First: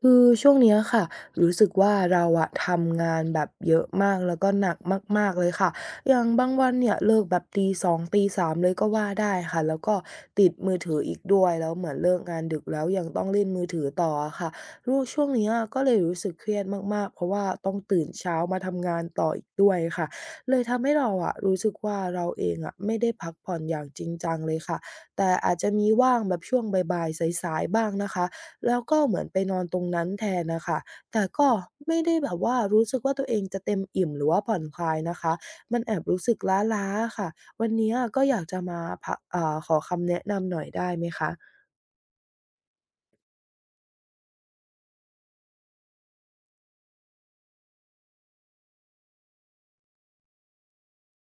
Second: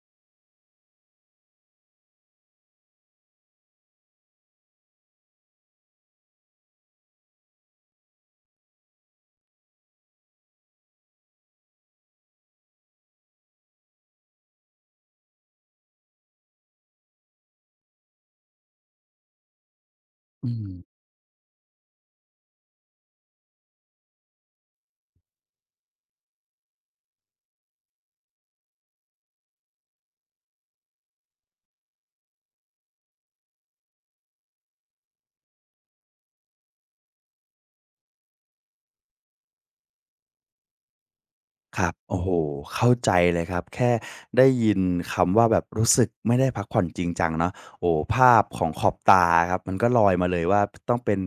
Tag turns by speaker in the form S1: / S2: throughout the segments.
S1: คือช่วงเนี้ยค่ะรู้สึกว่าเราอะทำงานแบบเยอะมากแล้วก็หนักมากๆเลยค่ะอย่างบางวันเนี่ยเลิกแบบตีสองตีสามเลยก็ว่าได้ค่ะแล้วก็ติดมือถืออีกด้วยแล้วเหมือนเลิกงานดึกแล้วยังต้องเล่นมือถือต่ออะค่ะรู้ช่วงเนี้ยก็เลยรู้สึกเครียดมากๆเพราะว่าต้องตื่นเช้ามาทำงานต่ออีกด้วยค่ะ
S2: อื
S1: เลย
S2: ม
S1: ทำให้เราอะรู้สึกว่าเราเองอะไม่ได้พักผ่อนอย่างจริงจังเลยค่ะแต่อาจจะมีว่างแบบช่วงบ่ายๆสายๆบ้างนะคะ แล้วก็เหมือนไปนอนตรงนั้นแทนน่ะค่ะแต่ก็ไม่ได้แบบว่ารู้สึกว่าตัวเองจะเต็มอิ่มหรือว่าผ่อนคลายนะคะ มันแอบรู้สึกล้าๆอะค่ะ วันเนี้ยก็อยากจะมาพอ่าขอคำแนะนำหน่อยได้ไหมคะ
S2: ครับโอ้โฮเข้าใจเลยครับแค่ได้ยินคำว่าแบบรู้สึกไม่ได้พักผ่อนจริงจังเนาะโอ้โฮภาพของขอบตาครับมันก็ลอยมาเลยว่าต้องเป็น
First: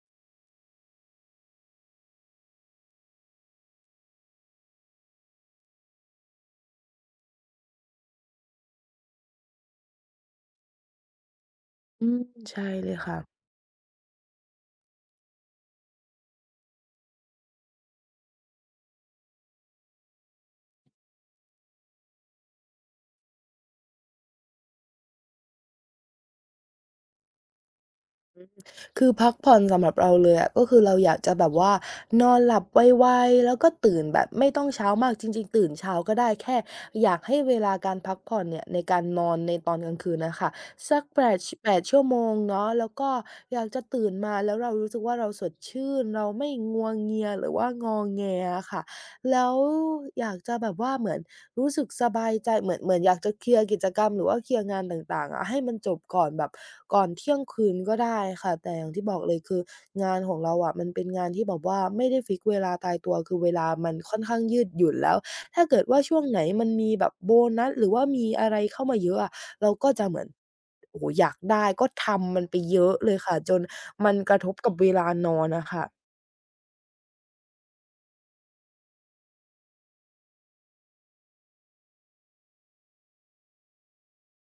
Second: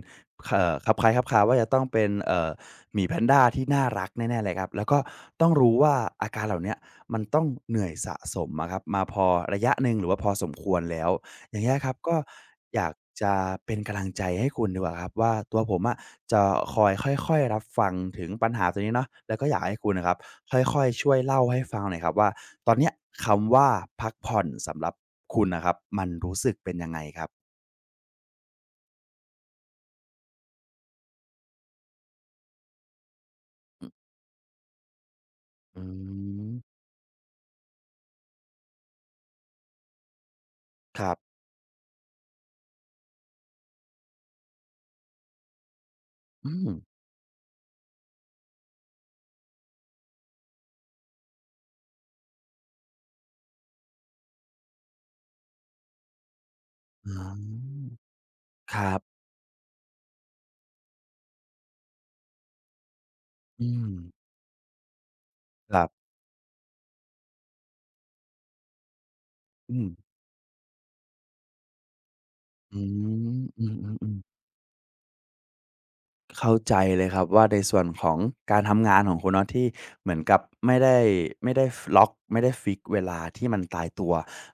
S2: คลับคล้ายคลับคลาว่าจะต้องเป็นหมีแพนดาที่น่ารักแน่ๆเลยครับแล้วก็ต้องรู้ว่าอาการเหล่าเนี้ยมันต้องเหนื่อยสะสมอะครับมาพอระยะหนึ่งหรือว่าพอสมควรแล้ว อย่างเงี้ยครับ
S1: อื
S2: ก็
S1: มใช่
S2: อ
S1: เล
S2: ยาก
S1: ยค่ะ
S2: จะเป็นกำลังใจให้คุณดีกว่าครับว่าตัวผมอะจะคอยค่อยๆรับฟังถึงปัญหาตรงนี้เนาะแล้วก็อยากให้คุณน่ะครับค่อยๆช่วยเล่าให้ฟังหน่อยครับว่าตอนเนี้ยคำว่าพักผ่อนสำหรับคุณน่ะครับมันรู้สึกเป็นยังไงครับ
S1: คือพักผ่อนสำหรับเราเลยอะก็คือเราอยากจะแบบว่านอนหลับไวๆแล้วก็ตื่นแบบไม่ต้องเช้ามากจริงๆตื่น
S2: อื
S1: เช้าก็ได้
S2: ม
S1: แค่อยากให้เวลาการพักผ่อนเนี่ยในการนอนในตอนกลางคืนน่ะค่ะสั
S2: ค
S1: ก
S2: รั
S1: 8
S2: บ
S1: ช8 ชั่วโมงเนาะแล้วก็อยากจะตื่นมาแล้วเรารู้สึกว่าเราสดชื่นเราไม่
S2: อืม
S1: งัวเงียหรือว่างอแงอะค่ะแล้วอยากจะแบบว่าเหมือน รู้สึกสบายใจเหมือนเหมือนอยากจะเคลียร์กิจกรรมหรือว่าเคลียร์งานต่างๆอะให้มันจบก่อนแบบก่อน
S2: อ๋อ
S1: เที่ยงคืนก็ได้ค่ะแต่
S2: ค
S1: อย่าง
S2: รับ
S1: ที่บอกเลยคืองานของเราอะมันเป็นงานที่แบบว่าไม่ได้ฟิกซ์เวลาตายตัวคือเวลา
S2: อืม
S1: มันค่อนข้างยืดหยุ่นแล้วถ้า
S2: ค
S1: เกิ
S2: รั
S1: ด
S2: บ
S1: ว่าช่วงไหนมันมีแบบโบนัสหรือว่ามีอะไรเข้ามาเยอะอะเรา
S2: อื
S1: ก็จะ
S2: ม
S1: เหมือนโอ้โฮอยากได้ก็ทำมันไป
S2: อ
S1: เยอะเลยค่ะ
S2: ื
S1: จน
S2: ม
S1: มั
S2: ๆ
S1: นก
S2: ๆ
S1: ระทบกับเวลานอนอะค่ะ
S2: เข้าใจเลยครับว่าในส่วนของการทำงานของคุณเนาะที่เหมือนกับไม่ได้ล็อกไม่ได้ฟิกเวลาที่มันตายตัว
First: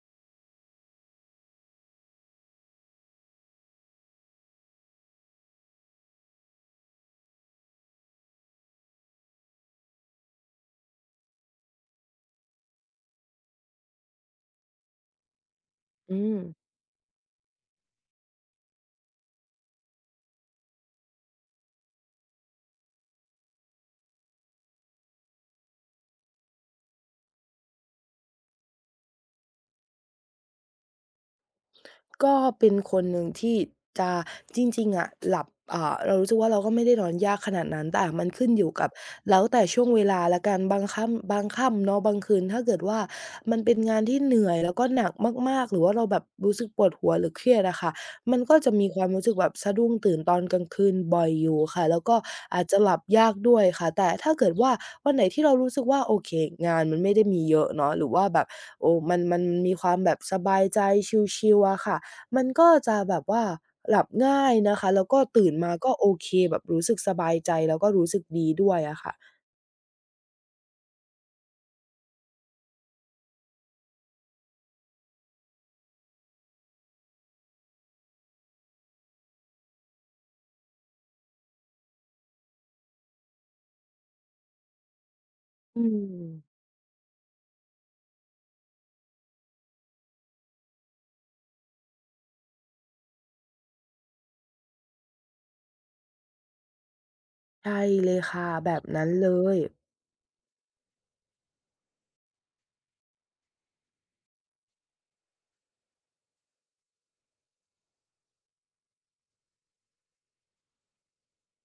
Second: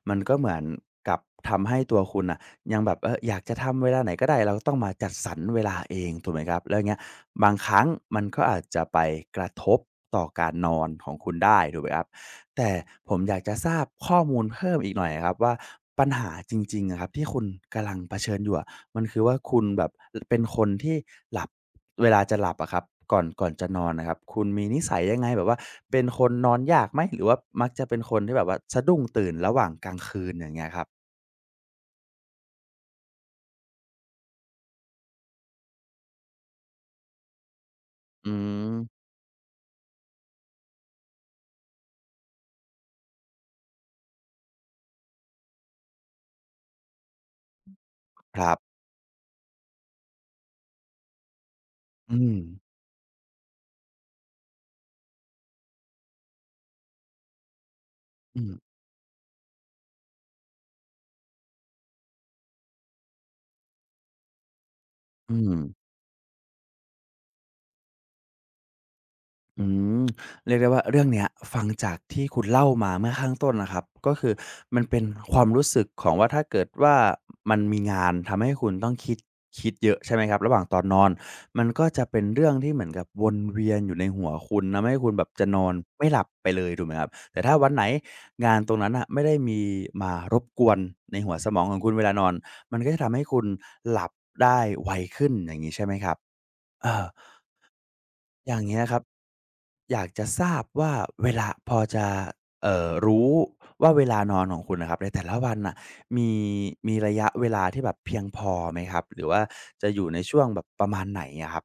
S2: มันก็เหมือนกับทำให้ตัวคุณอ่ะยังแบบเอออยากจะทำเวลาไหนก็ได้เราต้องมาจัดสรรเวลาเองถูกไหมครับแล้วอเงี้ยบางครั้งมันก็อาจจะไปกระทบต่อการนอนของคุณได้ถูกไหมครับแต่ผมอยากจะทราบข้อมูลเพิ่มอีกหน่อยครับว่าปัญ
S1: อื
S2: หา
S1: ม
S2: จริงๆอะครับที่คุณกำลังเผชิญอยู่อะ มันคือว่าคุณแบบเป็นคนที่หลับเวลาจะหลับอะครับก่อนจะนอนน่ะครับคุณมีนิสัยยังไงแบบว่าเป็นคนนอนยากไหมหรือว่ามักจะเป็นคนที่แบบว่าสะดุ้งตื่นระหว่างกลางคืนอย่างเงี้ยครับ
S1: ก็เป็นคนหนึ่งที่จะจริงๆอะหลับเรารู้สึกว่าเราก็ไม่ได้นอนยากขนาดนั้นแต่มัน
S2: อื
S1: ขึ้นอยู่
S2: ม
S1: กับแล้วแต่ช่วงเวลาแล้วกันบางค่ำเนาะบางคืนถ้าเกิดว่ามันเป็นงานที่เหนื่อยแล้วก็หนักมากๆหรือว่าเราแบบรู้สึกปวดหัวหรือเครียดอะค่ะมั
S2: ค
S1: น
S2: รั
S1: ก็
S2: บ
S1: จะมีความรู้สึกแบบสะดุ้งตื่นตอนกลางคืนบ่อยอยู่ค่ะแล้ว
S2: อื
S1: ก็
S2: ม
S1: อาจจะหลับยากด้วยค่ะแต่ถ้าเกิดว่าวันไหนที่เรารู้สึกว่าโอเคงานมันไม่ได้มีเยอะเนาะหรือว่าแบ
S2: อื
S1: บ
S2: ม
S1: โอ้มันมีความแบบสบายใจชิลๆอะค่ะ มันก็จะแบบว่าหลับง่ายนะคะแล้วก็
S2: อื
S1: ตื่
S2: ม
S1: นมาก็โอเคแบบรู้สึกสบายใจแล้วก็รู้สึกดีด้วยอะค่ะ
S2: อืมเรียกได้ว่าเรื่องเนี้ยฟังจากที่คุณเล่ามาเมื่อข้างต้นนะครับก็คือมันเป็นความรู้สึกของว่าถ้าเกิดว่ามันมีงานทำให้คุณต้องคิดเยอะใช่ไหมครับระหว่างตอนนอนมันก็จะเป็นเรื่องที่เหมือนกับวนเวียนอยู่ในหัวคุณทำให้คุณแบบจะนอน
S1: อื
S2: ไม่หลับไป
S1: ม
S2: เลยถูกไหมครับแต่ถ้าวันไหนงานตรงนั้นน่ะไม่ได้มีมารบกวนในหัวสมองของคุณเวลานอนมันก็จะทำให้คุณหลับได้ไวขึ้นอย่างงี้ใช่ไหมครับเออ
S1: ใช่เลยค่ะ
S2: อย่าง
S1: แบ
S2: เงี้
S1: บ
S2: ยครับ
S1: นั้นเลย
S2: อยากจะทราบว่าเวลาพอจะรู้ว่าเวลานอนของคุณน่ะครับในแต่ละวันน่ะมีมีระยะเวลาที่แบบเพียงพอไหมครับหรือว่าจะอยู่ในช่วงแบบประมาณไหนอะครับ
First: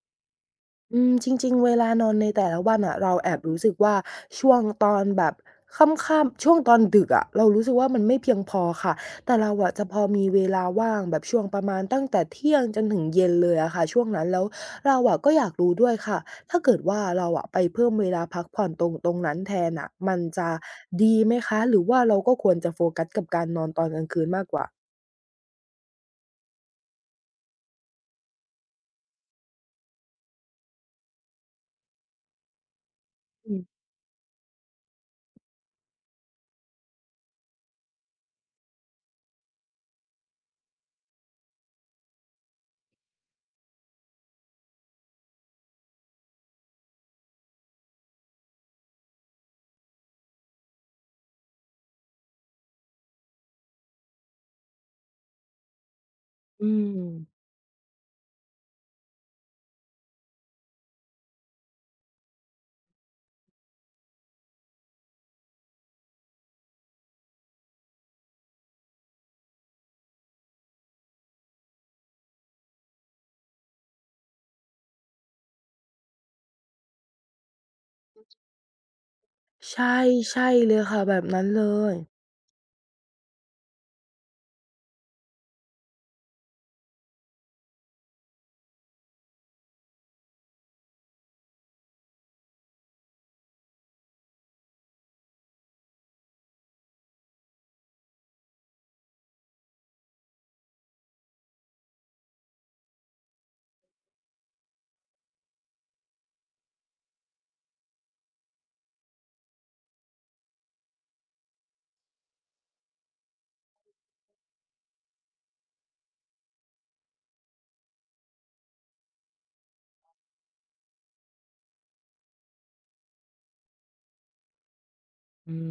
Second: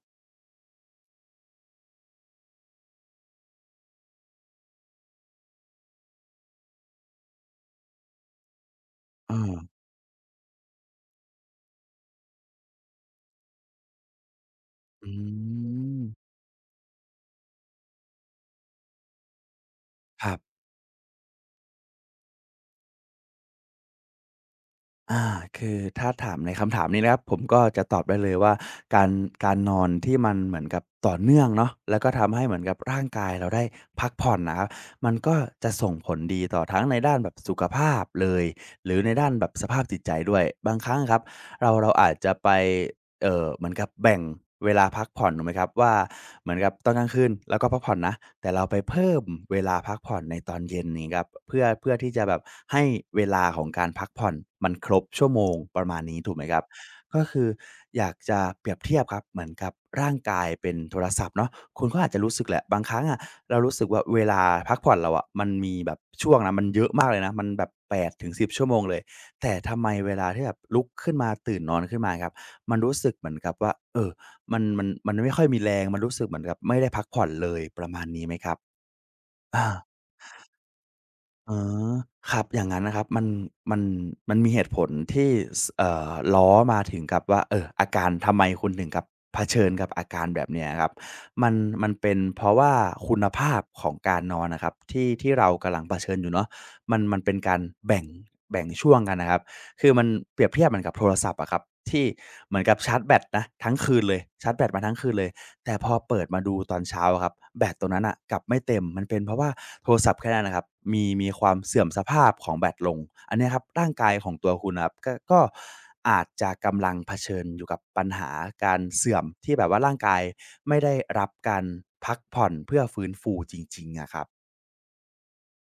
S1: อืมจริงๆเวลานอนในแต่ละวันอะเราแอบรู้สึกว่าช่วงตอนแบบค่ำๆช่วงตอนดึกอะเรารู้สึกว่ามันไม่เพียงพอค่ะ
S2: เอ
S1: แต่เรา
S2: อ
S1: อะจะพอมีเวลาว่างแบบช่วงประมาณตั้งแต่เที่ยงจนถึงเย็นเลยอะค่ะช่วงนั้นแล้วเรา
S2: อื
S1: อะก็อยากรู้ด้วย
S2: ม
S1: ค่ะถ้าเกิดว่าเราอะไปเพิ่มเวลาพักผ่อนตรงนั้นแทนน่ะมัน
S2: ครั
S1: จะ
S2: บ
S1: ดีไหมคะหรือว่าเราก็ควรจะโฟกัสกับการนอนตอนกลางคืนมากกว่า
S2: อาคือถ้าถามในคำถามนี้นะครับผมก็จะตอบได้เลยว่าการการนอนที่มันเหมือนกับต่อเนื่องเนาะแล้วก็ทำให้เหมือนกับร่างกายเรา
S1: อืม
S2: ได้พักผ่อนนะครับมันก็จะส่งผลดีต่อทั้งในด้านแบบสุขภาพเลยหรือในด้านแบบสภาพจิตใจด้วยบางครั้งอะครับเราอาจจะไป เหมือนกับแบ่งเวลาพักผ่อนถูกไหมครับว่าเหมือนกับตอนกลางคืนเราก็พักผ่อนนะแต่เราไปเพิ่มเวลาพักผ่อนในตอนเย็นนี้ครับเพื่อที่จะแบบให้เวลาของการพักผ่อนมันครบชั่วโมงประมาณนี้ถูกไหมครับ
S1: อืม
S2: ก็คืออยากจะเปรียบเทียบครับเหมือนกับร่างกายเป็นโทรศัพท์เนาะคุณก็อาจจะรู้สึกแหละบางครั้งอะเรารู้สึกว่าเวลาพักผ่อนเราอะมันมีแบบช่วงนะมันเยอะมากเลยนะมันแบบ8-10 ชั่วโมงเลยแต่ทำไมเวลาที่แบบลุกขึ้นมาตื่นนอนขึ้นมาครับ มันรู้สึกเหมือนกับว่า เออมันไม่ค่อยมีแรง มันรู้สึกเหมือนกับไม่ได้พักผ่อนเลยประมาณนี้ไหมครับอา
S1: ใช่ใช่เลยค่ะแบบนั้น
S2: อ๋อ
S1: เลย
S2: ครับอย่างงั้นนะครับมันมันมีเหตุผลที่สเอ่อล้อมาถึงกับว่าเอออาการทำไมคุณถึงกับเผชิญกับอาการแบบเนี้ยครับมันมันเป็นเพราะว่าคุณภาพของการนอนอะครับที่เรากำลังเผชิญอยู่เนาะมันมันเป็นการแบ่งแบ่งช่วงกันนะครับคือมันเปรียบเทียบเหมือนกับโทรศัพท์อะครับที่เหมือนกับชาร์จแบตนะทั้งคืนเลยชาร์จแบตมาทั้งคืนเลย แต่พอเปิดมาดูตอนเช้าอะครับแบตตรงนั้นน่ะกลับไม่เต็มมันเป็นเพราะว่าโทรศัพท์แค่นั้นนะครับมีความเสื่อมสภาพของแบตลงอันเนี้ยครับร่างกายของตัวคุณนะครับก็อาจจะกำลังเผชิญอยู่กับปัญหาการเสื่อมที่แบบว่าร่างกายไม่ได้รับการพักผ่อนเพื่อฟื้นฟูจริงๆอะครับ
S1: อืม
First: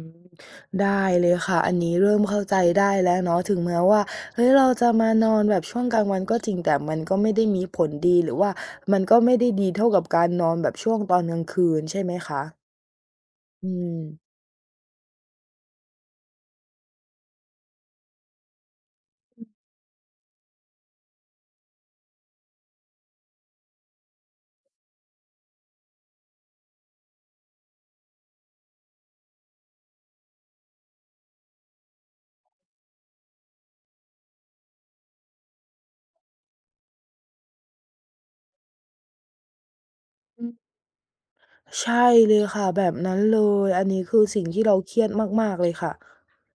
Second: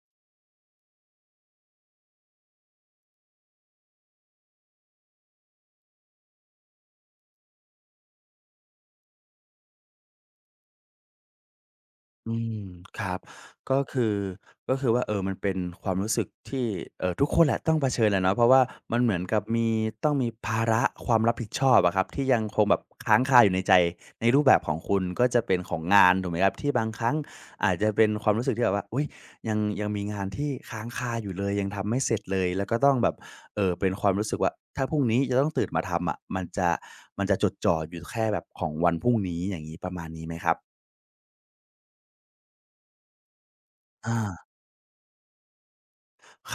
S1: ได้เลยค่ะอันนี้เริ่มเข้าใจได้แล้วเนาะถึงแม้ว่าเฮ้ยเราจะมานอนแบบช่วงกลางวันก็จริงแต่มันก็ไม่ได้มีผลดีหรือว่ามันก็ไม่ได้ดีเท่ากับการนอนแบบช่วงตอนกลางคืนใช่ไหม
S2: อื
S1: คะ
S2: มครับ
S1: อื
S2: ก็
S1: ม
S2: คือก็คือว่ามันเป็นความรู้สึกที่ทุกคนแหละต้องเผชิญแหละเนาะเพราะว่ามันเหมือนกับมีต้องมีภาระความรับผิดชอบอะครับที่ยังคงแบบค้างคาอยู่ในใจในรูปแบบของคุณก็จะเป็นของงานถูกไหมครับที่บางครั้งอาจจะเป็นความรู้สึกที่แบบว่าอุ๊ยยังมีงานที่ค้างคาอยู่เลยยังทำไม่เสร็จเลยแล้วก็ต้องแบบเป็นความรู้สึกว่าถ้าพรุ่งนี้จะต้องตื่นมาทำอะมันจะจดจ่ออยู่แค่แบบของวันพรุ่งนี้อย่างงี้ประมาณนี้ไหม
S1: อื
S2: ค
S1: ม
S2: รับ
S1: ใช่เลยค่ะแบบนั้นเลยอันนี้
S2: อา
S1: คือสิ่งที่เราเครียดมากๆเลยค่ะ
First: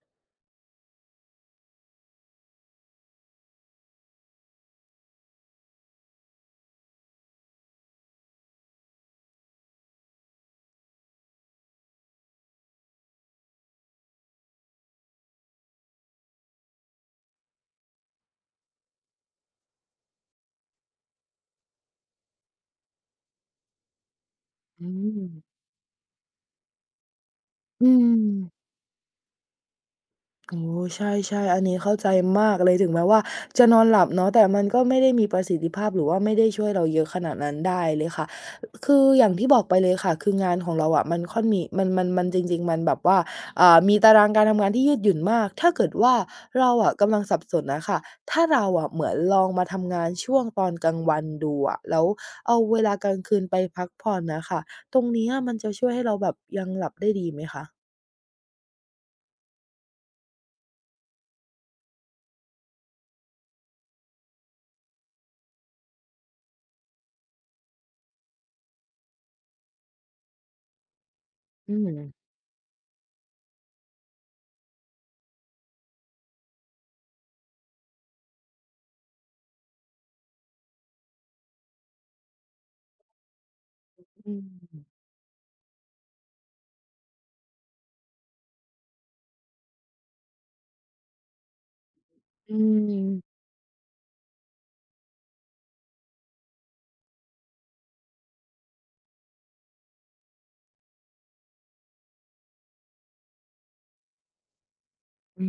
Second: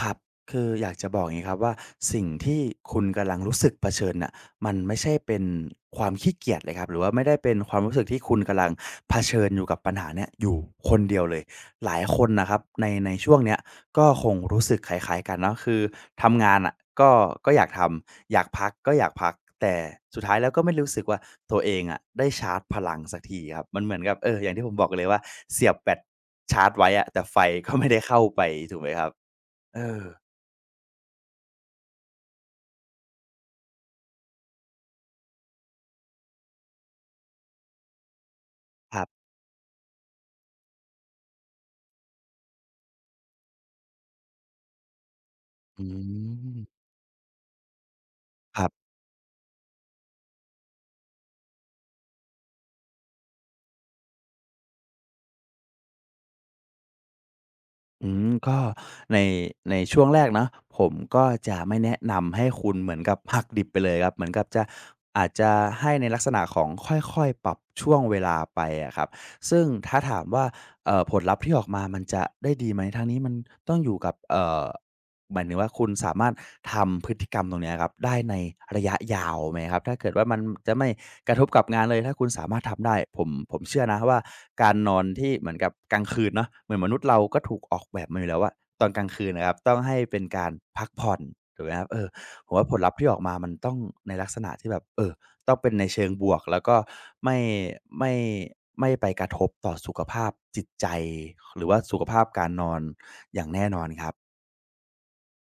S2: ครับคืออยากจะบอกอย่างนี้ครับว่าสิ่งที่คุณกำลังรู้สึกเผชิญน่ะมันไม่ใช่เป็นความขี้เกียจเลยครับหรือว่าไม่ได้เป็นความรู้สึกที่คุณกำลังเผชิญอยู่กับปัญหาเนี้ยอยู่คนเดียวเลยหลายคนนะครับในช่วงเนี้ยก็คงรู้สึกคล้ายๆกันเนาะคือทำงานอ่ะก็อยากทำอยากพักก็อยากพักแต่สุดท้ายแล้วก็ไม่รู้สึกว่าตัวเองอะได้ชาร์จพลังสักทีครับมันเหมือนกับอย่างที่ผมบ
S1: อื
S2: อกเลยว่า
S1: ม
S2: เสียบแบตชาร์จไว้อะแต่ไฟก็
S1: อื
S2: ไม่ได้
S1: ม
S2: เข้าไปถูกไหมครับ เออ
S1: โอ้ใช่ๆอันนี้เข้าใจมากเลยถึงแม้ว่าจะนอนหลับเนาะแต่มันก็ไม่ได้มีประสิทธิภาพหรือว่าไม่ได้ช่วยเราเยอะขนาดนั้นได้เลยค่ะ
S2: ค
S1: คือ
S2: รับ
S1: อย่างที่บอกไปเลยค่ะคืองานของเราอะมันค่อนมีมันมันมันจริงๆมันแบบว่ามีตารางการทำงานที่ยืดหยุ่นมากถ้า
S2: อื
S1: เกิดว่า
S2: ม
S1: เราอะกำลังสับสนน่ะค่ะถ้า
S2: ค
S1: เรา
S2: รับ
S1: อะเหมือนลองมาทำงานช่วงตอนกลางวันดูอะแล้วเอาเวลากลางคืนไปพักผ่อนน่ะค่ะตรงเนี้ยมันจะช่วยให้เราแบบยังหลับได้ดีไหมคะ
S2: อืมก็ในในช่วงแรกเนาะผมก็จะไม่แนะนำให้คุณเหมือนกับหักดิบไปเลยครับเหมือนกับจะอาจจะให้ในลักษณะของค่อยๆปรับช่วงเวลาไปอะครับซึ่งถ้าถามว่าผลลัพธ์ที่ออก
S1: อื
S2: มามันจะ
S1: ม
S2: ได้ดีไหมทางนี้มันต้องอยู่กับหมายถึงว่าคุณสามารถทำพฤติกรรมตรงเนี้ยครับได้ในระยะยาวไหมครับถ้าเกิดว่ามันจะไม่ กระทบกับงานเลยถ้าคุณสามารถทำได้ผมเชื่อนะว่า
S1: อื
S2: การ
S1: ม
S2: นอนที่เหมือนกับกลางคืนเนาะเหมือนมนุษย์เราก็ถูกออกแบบมาอยู่แล้วว่าตอนกลางคืนนะครับต้องให้เป็นการพักผ่อนถูกไหมครับเออผ
S1: อื
S2: มว่าผลลัพธ์ที่ออกมา
S1: ม
S2: มันต้องในลักษณะที่แบบเออต้องเป็นในเชิงบวกแล้วก็ไม่ไม่ไม่ไปกระทบต่อสุขภาพจิตใจหรือว่าสุขภาพการนอนอย่างแน่นอนครับ
S1: อื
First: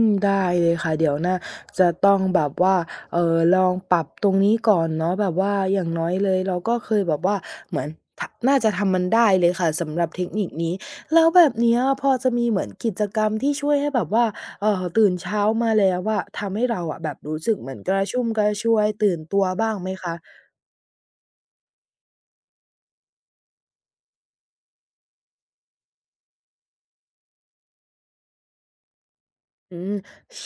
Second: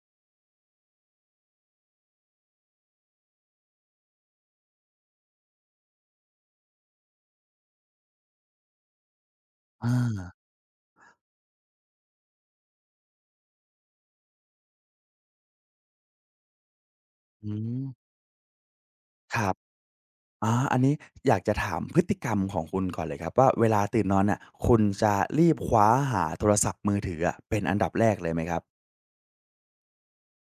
S1: มได้เลยค่ะเดี๋ยวน่าจะต้องแบบว่าลองปรับตรงนี้ก่อนเนาะแบบว่าอย่างน้อยเลยเราก็เคยแบบว่าเหมือนทน่าจะทำมันได้เลยค่ะ
S2: อา
S1: สำหรับเทคนิคนี้แล้วแบบเนี้ยพอจะมีเหมือนกิจกรรมที่ช่วยให้แบบว่าตื่นเช้ามาแล้วอะทำให้เราอะแบบรู้
S2: อื
S1: สึกเหมือ
S2: ม
S1: นกระชุ่มกระชวยตื่น
S2: ค
S1: ตัว
S2: รับ
S1: บ้างไหมคะ
S2: อาออันนี้อยากจะถามพฤติกรรมของคุณก่อนเลยครับว่าเวลาตื่นนอนน่ะคุณจะรีบคว้าหาโทรศัพท์มือถืออะเป็นอันดับแรกเลยไหมครับ
S1: อืม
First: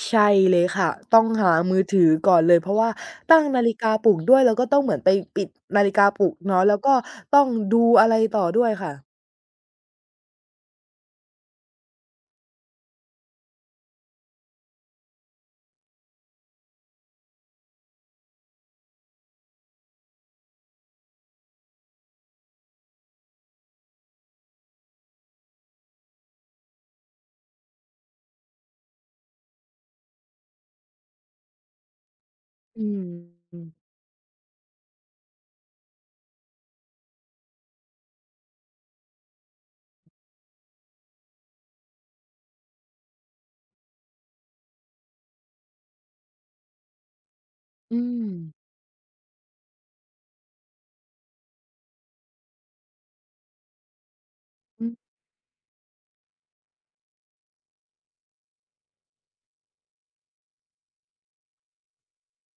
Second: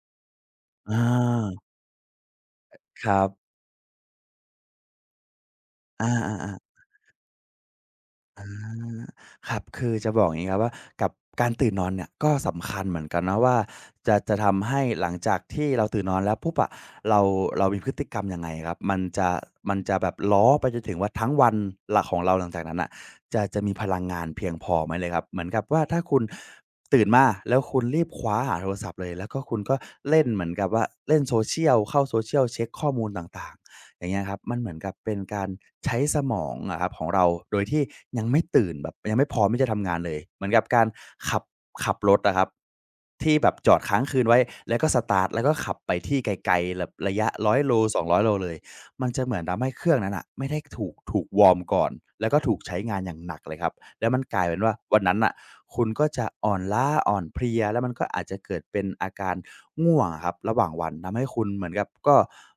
S1: ใช่เลยค่ะ
S2: อ
S1: ต้องหา
S2: า
S1: มือถือก่อนเลยเพราะว่า
S2: ครั
S1: ตั้ง
S2: บ
S1: นาฬิกาปลุกด้วยแล้วก็ต้องเหมือนไปปิดนาฬิ
S2: อ
S1: กาปลุก
S2: า
S1: เนาะ
S2: ๆ
S1: แล้
S2: ๆ
S1: วก็ต้องดูอะไรต่
S2: อ
S1: อด้วยค่ะ
S2: าครับคือจะบอกอย่างงี้ครับว่ากับการตื่นนอนเนี่ยก็สำคัญเหมือนกันนะว่าจะทำให้หลังจากที่เราตื่นนอนแล้วปุ๊บอะเราเรามีพฤติกรรมยังไงครับมันจะแบบล้อไปจนถึงว่าทั้งวันหลักของเราหลังจากนั้นน่ะจะมีพลังงานเพียงพอไหมเลยครับเหมือนกับว่าถ้าคุณตื่นมาแล้วคุณรีบคว้าหาโทรศัพท์เลยแล้วก็คุณก็เล่นเหมือนกับว่าเล่น social เข้า social เช็ก
S1: อื
S2: ข้อ
S1: ม
S2: มูลต่าง
S1: อืม
S2: ๆ อย่างเงี้ยครับมันเหมือนกับเป็นการใช้สมองอะครับของเราโดยที่ยังไม่ตื่นแบบยังไม่พร้อมที่จะทำงานเลยเหมือนกับการขับขับรถอะครับที่แบบจอดค้างคืนไว้แล้วก็สตาร์ตแล้วก็ขับไปที่ไกลๆแบบระยะ100โล
S1: อื
S2: 200โลเลยมันจะเหมือนทำให้เครื่องนั้นน่ะไม่ได้ถูกวอร์มก่อนแล้วก็ถูกใช้งานอย่างหนักเลยครับแล้วมันกลายเป็นว่าวัน
S1: ม
S2: นั้นน่ะ คุณก็จะอ่อนล้าอ่อนเพลียแล้วมันก็อาจจะเกิดเป็นอาการง่วงอะครับระหว่างวันทำให้คุณเหมือนกับก็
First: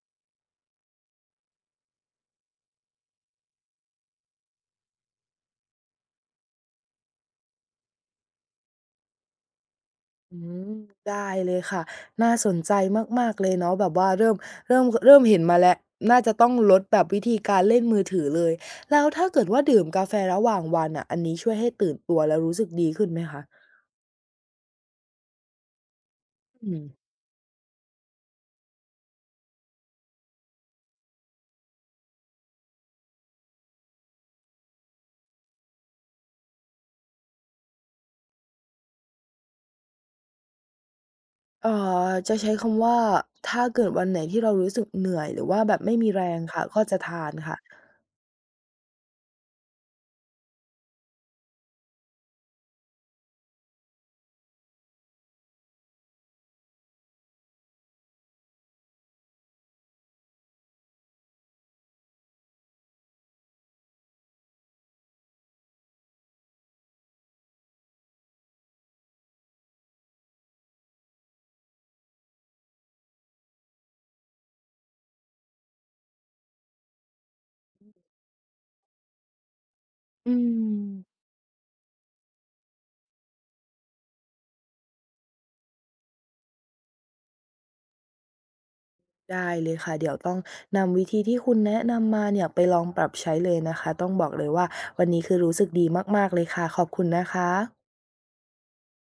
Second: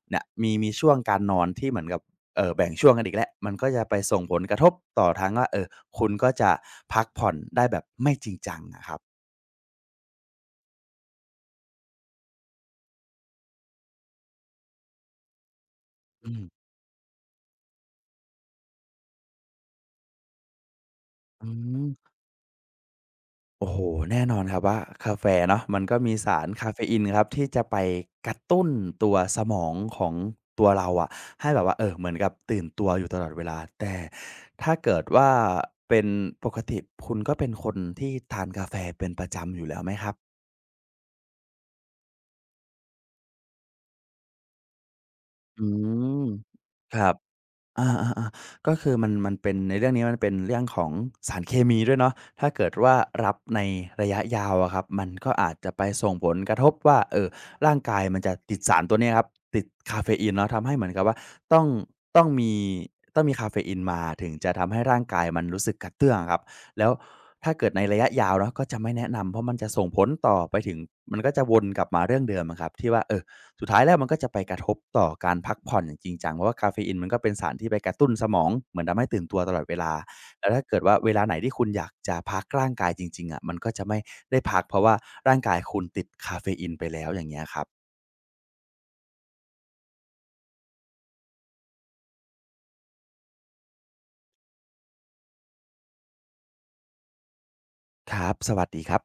S2: เนี่ยมีช่วงการนอนที่เหมือนกับแบ่งช่วงกันอีกแล้วมันก็จะไปส่งผลกระทบต่อทั้งว่าคุณก็จะพักผ่อนได้แบบไม่จริงจังอะครับ
S1: อืมได้เลยค่ะน่าสนใจมากๆเลยเนาะแบบว่าเริ่มเห็นมาแล้วน่า
S2: อื
S1: จะ
S2: ม
S1: ต้องลดแบบวิธีการเล่นมือถือเลยแล้วถ้าเกิดว่าดื่มกาแฟระหว่างวันน่ะอันนี้
S2: อื
S1: ช่วยให้ตื่น
S2: ม
S1: ตัวแล้วรู้สึกดีขึ้นไหมคะ
S2: โอ้โฮแน่นอนครับว่ากาแฟเนาะมันก็มีสาร
S1: อื
S2: กาเฟ
S1: ม
S2: อีนครับที่จะไปกระตุ้นตัวสมองของตัวเราอะให้แบบว่าเหมือนกับตื่นตัวอยู่ตลอดเวลาแต่ถ้าเกิดว่าเป็นปกติคุณก็เป็นคนที่ทานกาแฟเป็นประจำอยู่แล้วไหมครับ
S1: เอ่อจะใช้คำว่าถ้าเกิดวันไหนที่เรารู้สึกเหนื่อยหรือว่า
S2: อื
S1: แบบไม่มี
S2: ม
S1: แรงค่ะก็
S2: ค
S1: จะ
S2: รับ
S1: ทานค่ะ
S2: อาๆๆก็คือมันเป็นในเรื่องนี้มันเป็นเรื่องของสารเคมีด้วยเนาะถ้าเกิดว่ารับในระยะยาวอะครับมันก็อาจจะไปส่งผลกระทบว่าร่างกายมันจะติดสารตัวเนี้ยครับติดกาเฟอีนเนาะทำให้เหมือนกับว่าต้องต้องมีต้องมีกาเฟอีนมาถึงจะทำให้ร่างกายมันรู้สึกกระเตื้องอะครับแล้วถ้าเกิดในระยะยาวเนาะก็จะไม่แนะนำเพราะมันจะส่งผลต่อไปถึงมันก็จะวนกลับมาเรื่องเดิมอะครับที่ว่าสุดท้ายแล้วมันก็จะไปกระทบต่อการพักผ่อนอย่างจริงจังเพราะว่าคาเฟอีนมันก็เป็นสารที่ไปกระตุ้นสมองเหมือนทำให้ตื่นตัวตลอดเวลา
S1: อื
S2: แล้วถ้าเกิดว่าเวลา
S1: ม
S2: ไหนที่คุณอยากจะพักร่างกายจริงๆอะมันก็จะไม่ได้พักเพราะว่าร่างกายคุณติดคาเฟอีนไปแล้วอย่างเงี้ยครับ
S1: ได้เลยค่ะเดี๋ยวต้องนำวิธีที่คุณแนะนำมาเนี่ยไปลองปรับใช้เลยนะคะต้องบอกเลยว่าวันนี้คือรู้สึกดีมากๆเลยค่ะขอบคุณนะคะ
S2: ครับสวัสดีครับ